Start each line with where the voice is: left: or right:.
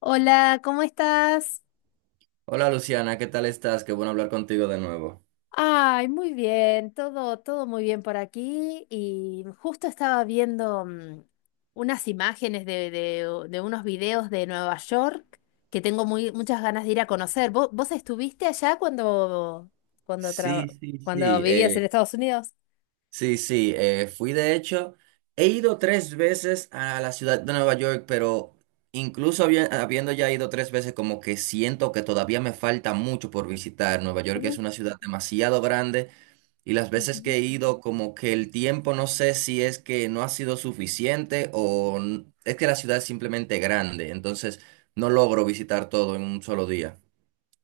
left: Hola, ¿cómo estás?
right: Hola Luciana, ¿qué tal estás? Qué bueno hablar contigo de nuevo.
left: Ay, muy bien, todo, todo muy bien por aquí. Y justo estaba viendo unas imágenes de unos videos de Nueva York que tengo muy, muchas ganas de ir a conocer. ¿Vos estuviste allá cuando,
right: Sí,
left: traba-
right: sí,
left: cuando
right: sí,
left: vivías en Estados Unidos?
right: sí, sí, fui de hecho, he ido tres veces a la ciudad de Nueva York, pero incluso habiendo ya ido tres veces, como que siento que todavía me falta mucho por visitar. Nueva York
left: Uh,
right: es una ciudad demasiado grande y las veces que
left: ujú.
right: he ido, como que el tiempo, no sé si es que no ha sido suficiente o es que la ciudad es simplemente grande, entonces no logro visitar todo en un solo día.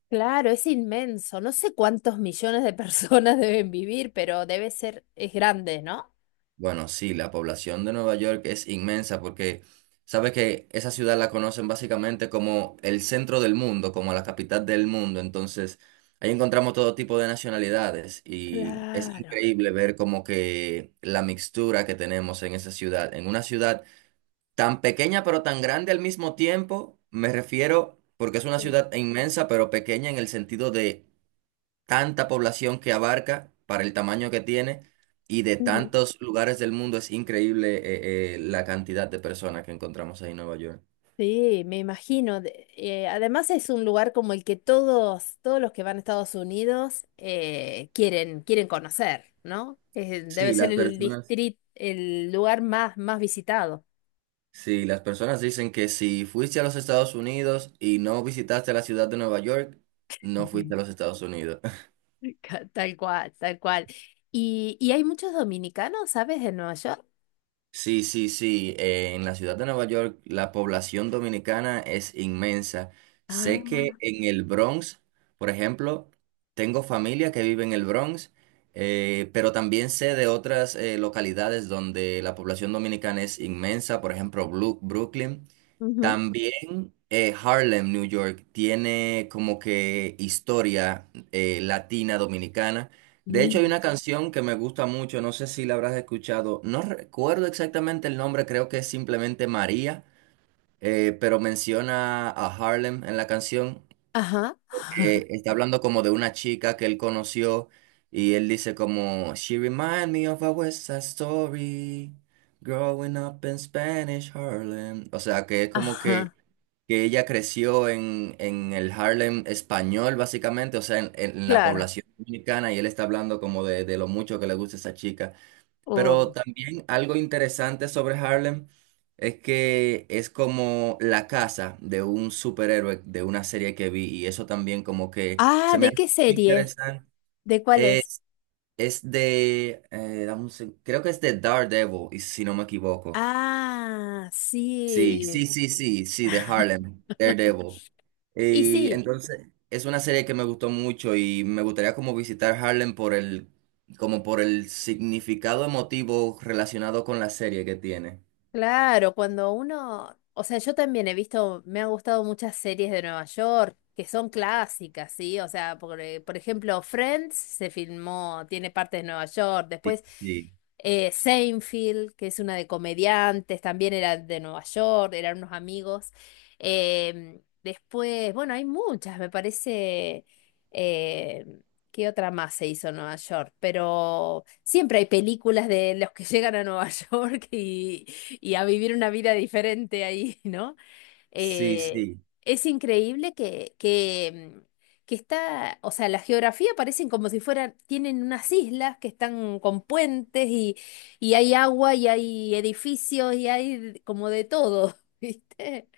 left: Claro, es inmenso. No sé cuántos millones de personas deben vivir, pero debe ser, es grande, ¿no?
right: Bueno, sí, la población de Nueva York es inmensa porque sabes que esa ciudad la conocen básicamente como el centro del mundo, como la capital del mundo. Entonces, ahí encontramos todo tipo de nacionalidades y es
left: Claro.
right: increíble ver como que la mixtura que tenemos en esa ciudad, en una ciudad tan pequeña pero tan grande al mismo tiempo, me refiero porque es una ciudad inmensa pero pequeña en el sentido de tanta población que abarca para el tamaño que tiene y de
left: Sí.
right: tantos lugares del mundo es increíble la cantidad de personas que encontramos ahí en Nueva York.
left: Sí, me imagino. Además es un lugar como el que todos, todos los que van a Estados Unidos quieren, quieren conocer, ¿no? Debe
right: Sí,
left: ser
right: las
left: el
right: personas,
left: distrito, el lugar más, más visitado.
right: sí, las personas dicen que si fuiste a los Estados Unidos y no visitaste la ciudad de Nueva York, no fuiste a
left: Ujú.
right: los Estados Unidos.
left: Tal cual, tal cual. ¿Y hay muchos dominicanos, sabes, en Nueva York?
right: Sí, sí, sí. En la ciudad de Nueva York la población dominicana es inmensa. Sé que
left: Ah,
right: en el Bronx, por ejemplo, tengo familia que vive en el Bronx, pero también sé de otras localidades donde la población dominicana es inmensa, por ejemplo, Brooklyn.
left: ujú.
right: También, Harlem, New York, tiene como que historia latina dominicana. De hecho, hay
left: Mira.
right: una canción que me gusta mucho, no sé si la habrás escuchado, no recuerdo exactamente el nombre, creo que es simplemente María, pero menciona a Harlem en la canción.
left: Ajá, ajá,
right: Está hablando como de una chica que él conoció y él dice como, "She remind me of a West Side Story, growing up in Spanish Harlem". O sea, que es como que
left: ajá,
right: que ella creció en el Harlem español, básicamente, o sea, en la
left: claro.
right: población dominicana, y él está hablando como de lo mucho que le gusta esa chica. Pero
left: Oh.
right: también algo interesante sobre Harlem es que es como la casa de un superhéroe de una serie que vi, y eso también como que
left: Ah,
right: se me
left: ¿de
right: hace
left: qué serie?
right: interesante.
left: ¿De cuál es?
right: Creo que es de Daredevil, y si no me equivoco.
left: Ah,
right: Sí,
left: sí.
right: sí, sí, sí, sí, de Harlem, Daredevil.
left: Y
right: Y
left: sí.
right: entonces es una serie que me gustó mucho y me gustaría como visitar Harlem como por el significado emotivo relacionado con la serie que tiene.
left: Claro, cuando uno, o sea, yo también he visto, me han gustado muchas series de Nueva York que son clásicas, ¿sí? O sea, por ejemplo, Friends se filmó, tiene parte de Nueva York,
right: Sí,
left: después
right: sí,
left: Seinfeld, que es una de comediantes, también era de Nueva York, eran unos amigos. Después, bueno, hay muchas, me parece, eh, ¿qué otra más se hizo en Nueva York? Pero siempre hay películas de los que llegan a Nueva York y a vivir una vida diferente ahí, ¿no?
right: sí,
left: Eh,
right: sí,
left: es increíble que está, o sea, la geografía parecen como si fueran, tienen unas islas que están con puentes y hay agua y hay edificios y hay como de todo, ¿viste?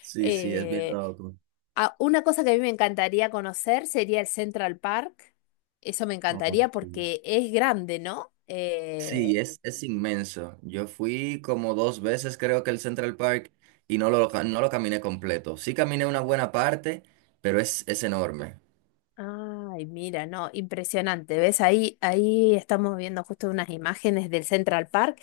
right: sí, sí, es bien
left: Eh,
right: loco.
left: una cosa que a mí me encantaría conocer sería el Central Park. Eso me
right: Oh,
left: encantaría
right: sí.
left: porque es grande, ¿no?
right: Sí, es inmenso. Yo fui como dos veces creo que el Central Park y no lo caminé completo. Sí caminé una buena parte, pero es enorme.
left: Ay, mira, no, impresionante. ¿Ves? Ahí, ahí estamos viendo justo unas imágenes del Central Park.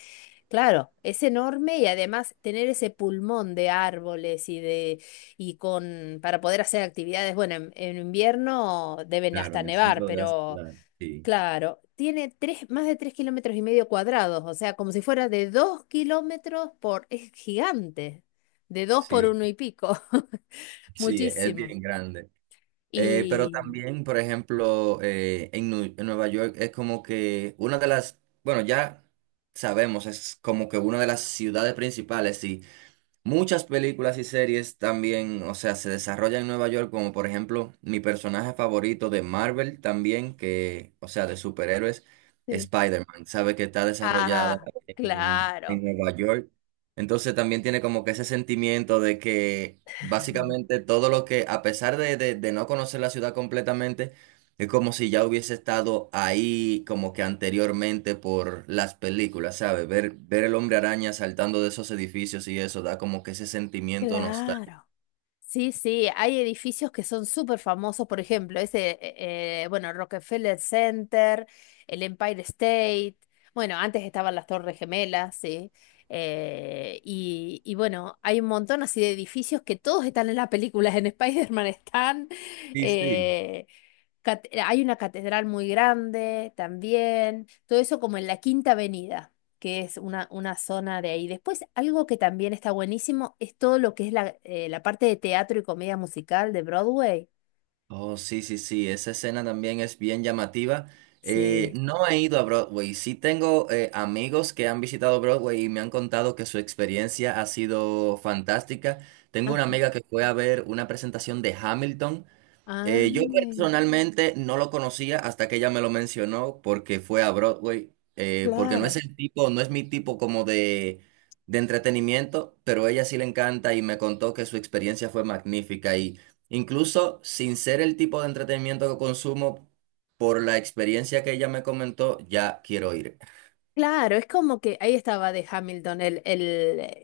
left: Claro, es enorme y además tener ese pulmón de árboles y de y con para poder hacer actividades. Bueno, en invierno deben
right: Claro,
left: hasta
right: en el
left: nevar,
right: centro de la
left: pero
right: ciudad, sí,
left: claro, tiene tres, más de tres kilómetros y medio cuadrados, o sea, como si fuera de dos kilómetros por, es gigante, de dos por
right: sí,
left: uno y pico,
right: sí, es
left: muchísimo.
right: bien grande. Pero
left: Y
right: también, por ejemplo, en Nueva York es como que una de las, bueno, ya sabemos, es como que una de las ciudades principales, sí. Muchas películas y series también, o sea, se desarrollan en Nueva York, como por ejemplo mi personaje favorito de Marvel también, que, o sea, de superhéroes,
left: sí.
right: Spider-Man, sabe que está desarrollada
left: Ajá,
right: en
left: claro.
right: Nueva York. Entonces también tiene como que ese sentimiento de que básicamente todo lo que, a pesar de no conocer la ciudad completamente, es como si ya hubiese estado ahí como que anteriormente por las películas, ¿sabes? Ver el hombre araña saltando de esos edificios y eso da como que ese sentimiento nostálgico.
left: Claro. Sí, sí, hay edificios que son súper famosos, por ejemplo, ese, bueno, Rockefeller Center, el Empire State, bueno, antes estaban las Torres Gemelas, sí, y bueno, hay un montón así de edificios que todos están en las películas, en Spider-Man están,
right: Sí, sí.
left: eh, hay una catedral muy grande también, todo eso como en la Quinta Avenida, que es una zona de ahí. Después, algo que también está buenísimo es todo lo que es la parte de teatro y comedia musical de Broadway.
right: Oh, sí, sí, sí, esa escena también es bien llamativa.
left: Sí.
right: No he ido a Broadway, sí tengo amigos que han visitado Broadway y me han contado que su experiencia ha sido fantástica. Tengo
left: Ah,
right: una amiga que fue a ver una presentación de Hamilton. Yo
left: ay,
right: personalmente no lo conocía hasta que ella me lo mencionó porque fue a Broadway, porque no es
left: claro.
right: el tipo, no es mi tipo como de entretenimiento, pero a ella sí le encanta y me contó que su experiencia fue magnífica y incluso sin ser el tipo de entretenimiento que consumo, por la experiencia que ella me comentó, ya quiero ir.
left: Claro, es como que ahí estaba de Hamilton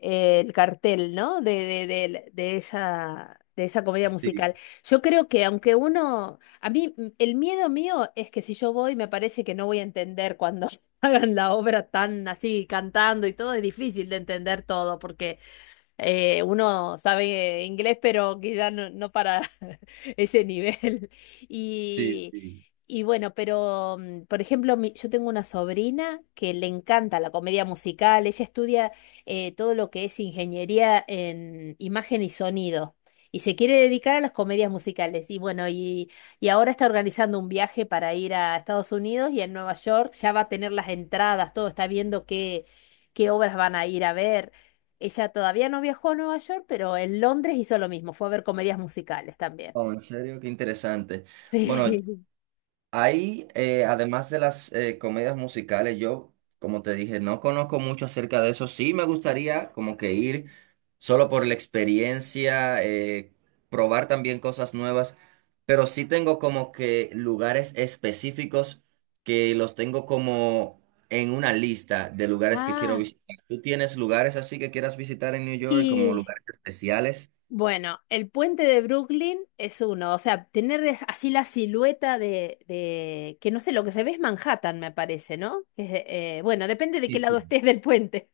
left: el cartel, ¿no? De esa comedia
right: Sí,
left: musical. Yo creo que aunque uno, a mí el miedo mío es que si yo voy me parece que no voy a entender cuando hagan la obra tan así, cantando y todo, es difícil de entender todo porque uno sabe inglés, pero quizás no, no para ese nivel.
right: sí,
left: Y,
right: sí.
left: y bueno, pero por ejemplo, yo tengo una sobrina que le encanta la comedia musical. Ella estudia todo lo que es ingeniería en imagen y sonido. Y se quiere dedicar a las comedias musicales. Y bueno, y ahora está organizando un viaje para ir a Estados Unidos y a Nueva York. Ya va a tener las entradas, todo. Está viendo qué, qué obras van a ir a ver. Ella todavía no viajó a Nueva York, pero en Londres hizo lo mismo, fue a ver comedias musicales también.
right: Oh, en serio, qué interesante. Bueno,
left: Sí.
right: ahí, además de las comedias musicales, yo, como te dije, no conozco mucho acerca de eso. Sí me gustaría como que ir solo por la experiencia, probar también cosas nuevas, pero sí tengo como que lugares específicos que los tengo como en una lista de lugares que quiero
left: Ah,
right: visitar. ¿Tú tienes lugares así que quieras visitar en New York como
left: y
right: lugares especiales?
left: bueno, el puente de Brooklyn es uno, o sea, tener así la silueta que no sé, lo que se ve es Manhattan, me parece, ¿no? Que es, bueno, depende de qué
right: Sí,
left: lado
right: sí.
left: estés del puente.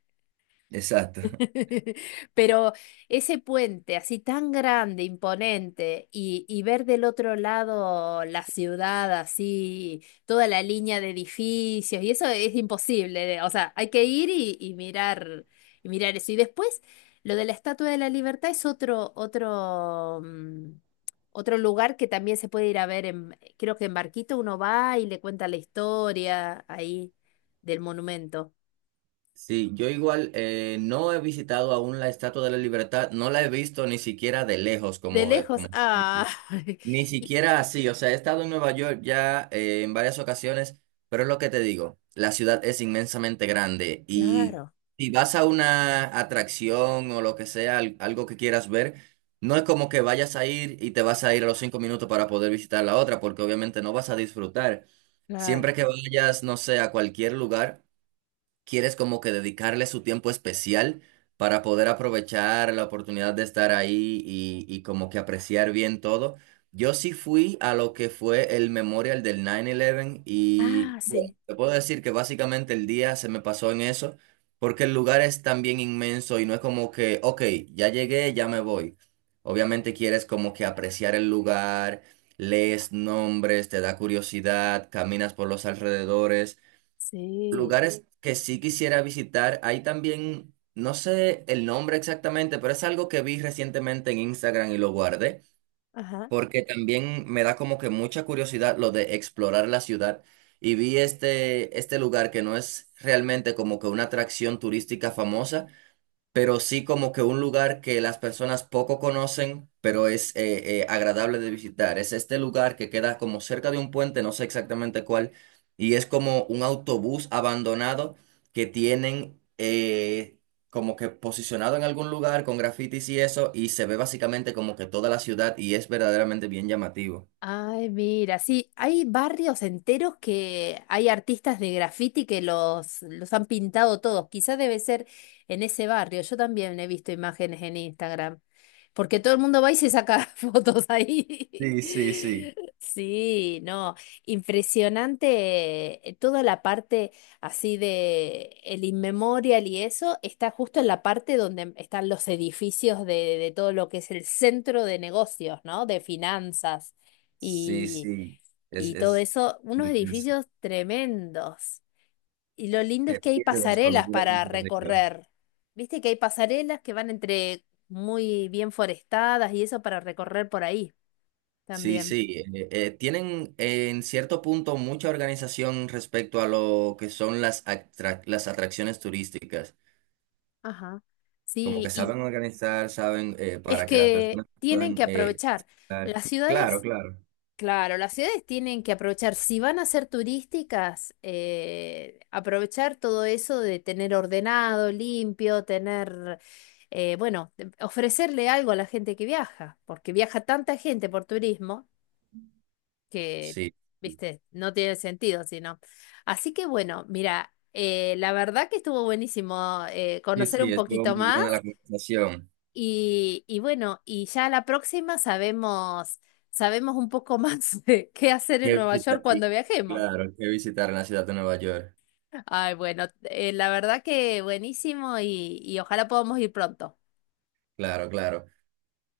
right: Exacto.
left: Pero ese puente así tan grande, imponente, y ver del otro lado la ciudad así, toda la línea de edificios, y eso es imposible. O sea, hay que ir y mirar eso. Y después, lo de la Estatua de la Libertad es otro, otro, otro lugar que también se puede ir a ver en, creo que en barquito uno va y le cuenta la historia ahí del monumento.
right: Sí, yo igual no he visitado aún la Estatua de la Libertad, no la he visto ni siquiera de lejos,
left: De
right: como,
left: lejos,
right: como
left: ah.
right: dice. Ni
left: Y-
right: siquiera así, o sea, he estado en Nueva York ya en varias ocasiones, pero es lo que te digo, la ciudad es inmensamente grande y
left: Claro,
right: si vas a una atracción o lo que sea, algo que quieras ver, no es como que vayas a ir y te vas a ir a los 5 minutos para poder visitar la otra, porque obviamente no vas a disfrutar.
left: claro.
right: Siempre que vayas, no sé, a cualquier lugar quieres como que dedicarle su tiempo especial para poder aprovechar la oportunidad de estar ahí y como que apreciar bien todo. Yo sí fui a lo que fue el memorial del 9-11
left: Ah,
right: y
left: sí,
right: bueno, te puedo decir que básicamente el día se me pasó en eso porque el lugar es también inmenso y no es como que, ok, ya llegué, ya me voy. Obviamente quieres como que apreciar el lugar, lees nombres, te da curiosidad, caminas por los alrededores.
left: sí.
right: Lugares que sí quisiera visitar. Hay también, no sé el nombre exactamente, pero es algo que vi recientemente en Instagram y lo guardé,
left: Ajá.
right: porque también me da como que mucha curiosidad lo de explorar la ciudad. Y vi este lugar que no es realmente como que una atracción turística famosa, pero sí como que un lugar que las personas poco conocen, pero es agradable de visitar. Es este lugar que queda como cerca de un puente, no sé exactamente cuál, y es como un autobús abandonado que tienen como que posicionado en algún lugar con grafitis y eso, y se ve básicamente como que toda la ciudad y es verdaderamente bien llamativo.
left: Ay, mira, sí, hay barrios enteros que hay artistas de graffiti que los han pintado todos. Quizá debe ser en ese barrio. Yo también he visto imágenes en Instagram, porque todo el mundo va y se saca fotos ahí.
right: Sí, sí, sí.
left: Sí, no, impresionante. Toda la parte así de el inmemorial y eso está justo en la parte donde están los edificios de todo lo que es el centro de negocios, ¿no? De finanzas
right: Sí,
left: y,
right: sí, es,
left: y todo
right: es,
left: eso, unos edificios tremendos. Y lo lindo es
right: te
left: que hay
right: pierdes cuando
left: pasarelas
right: miras
left: para
right: desde arriba.
left: recorrer. Viste que hay pasarelas que van entre muy bien forestadas y eso para recorrer por ahí
right: Sí,
left: también.
right: sí, tienen en cierto punto mucha organización respecto a lo que son las atracciones turísticas,
left: Ajá.
right: como que
left: Sí, y
right: saben organizar, saben
left: es
right: para que las
left: que
right: personas
left: tienen
right: puedan
left: que aprovechar.
right: visitar.
left: Las
right: Claro,
left: ciudades
right: claro,
left: claro, las ciudades tienen que aprovechar, si van a ser turísticas, aprovechar todo eso de tener ordenado, limpio, tener, ofrecerle algo a la gente que viaja, porque viaja tanta gente por turismo que,
right: sí,
left: viste, no tiene sentido, sino. Así que bueno, mira, la verdad que estuvo buenísimo
right: sí,
left: conocer
right: sí,
left: un
right: estuvo
left: poquito
right: muy
left: más
right: buena la conversación.
left: y bueno, y ya la próxima sabemos un poco más de qué hacer en
right: ¿Qué
left: Nueva York
right: visitar? Y,
left: cuando viajemos.
right: claro, qué visitar en la ciudad de Nueva York,
left: Ay, bueno, la verdad que buenísimo y ojalá podamos ir pronto.
right: claro, claro.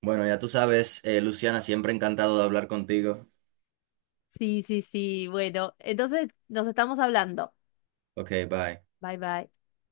right: Bueno, ya tú sabes, Luciana, siempre encantado de hablar contigo.
left: Sí, sí, sí, bueno, entonces nos estamos hablando.
right: Ok, bye.
left: Bye, bye.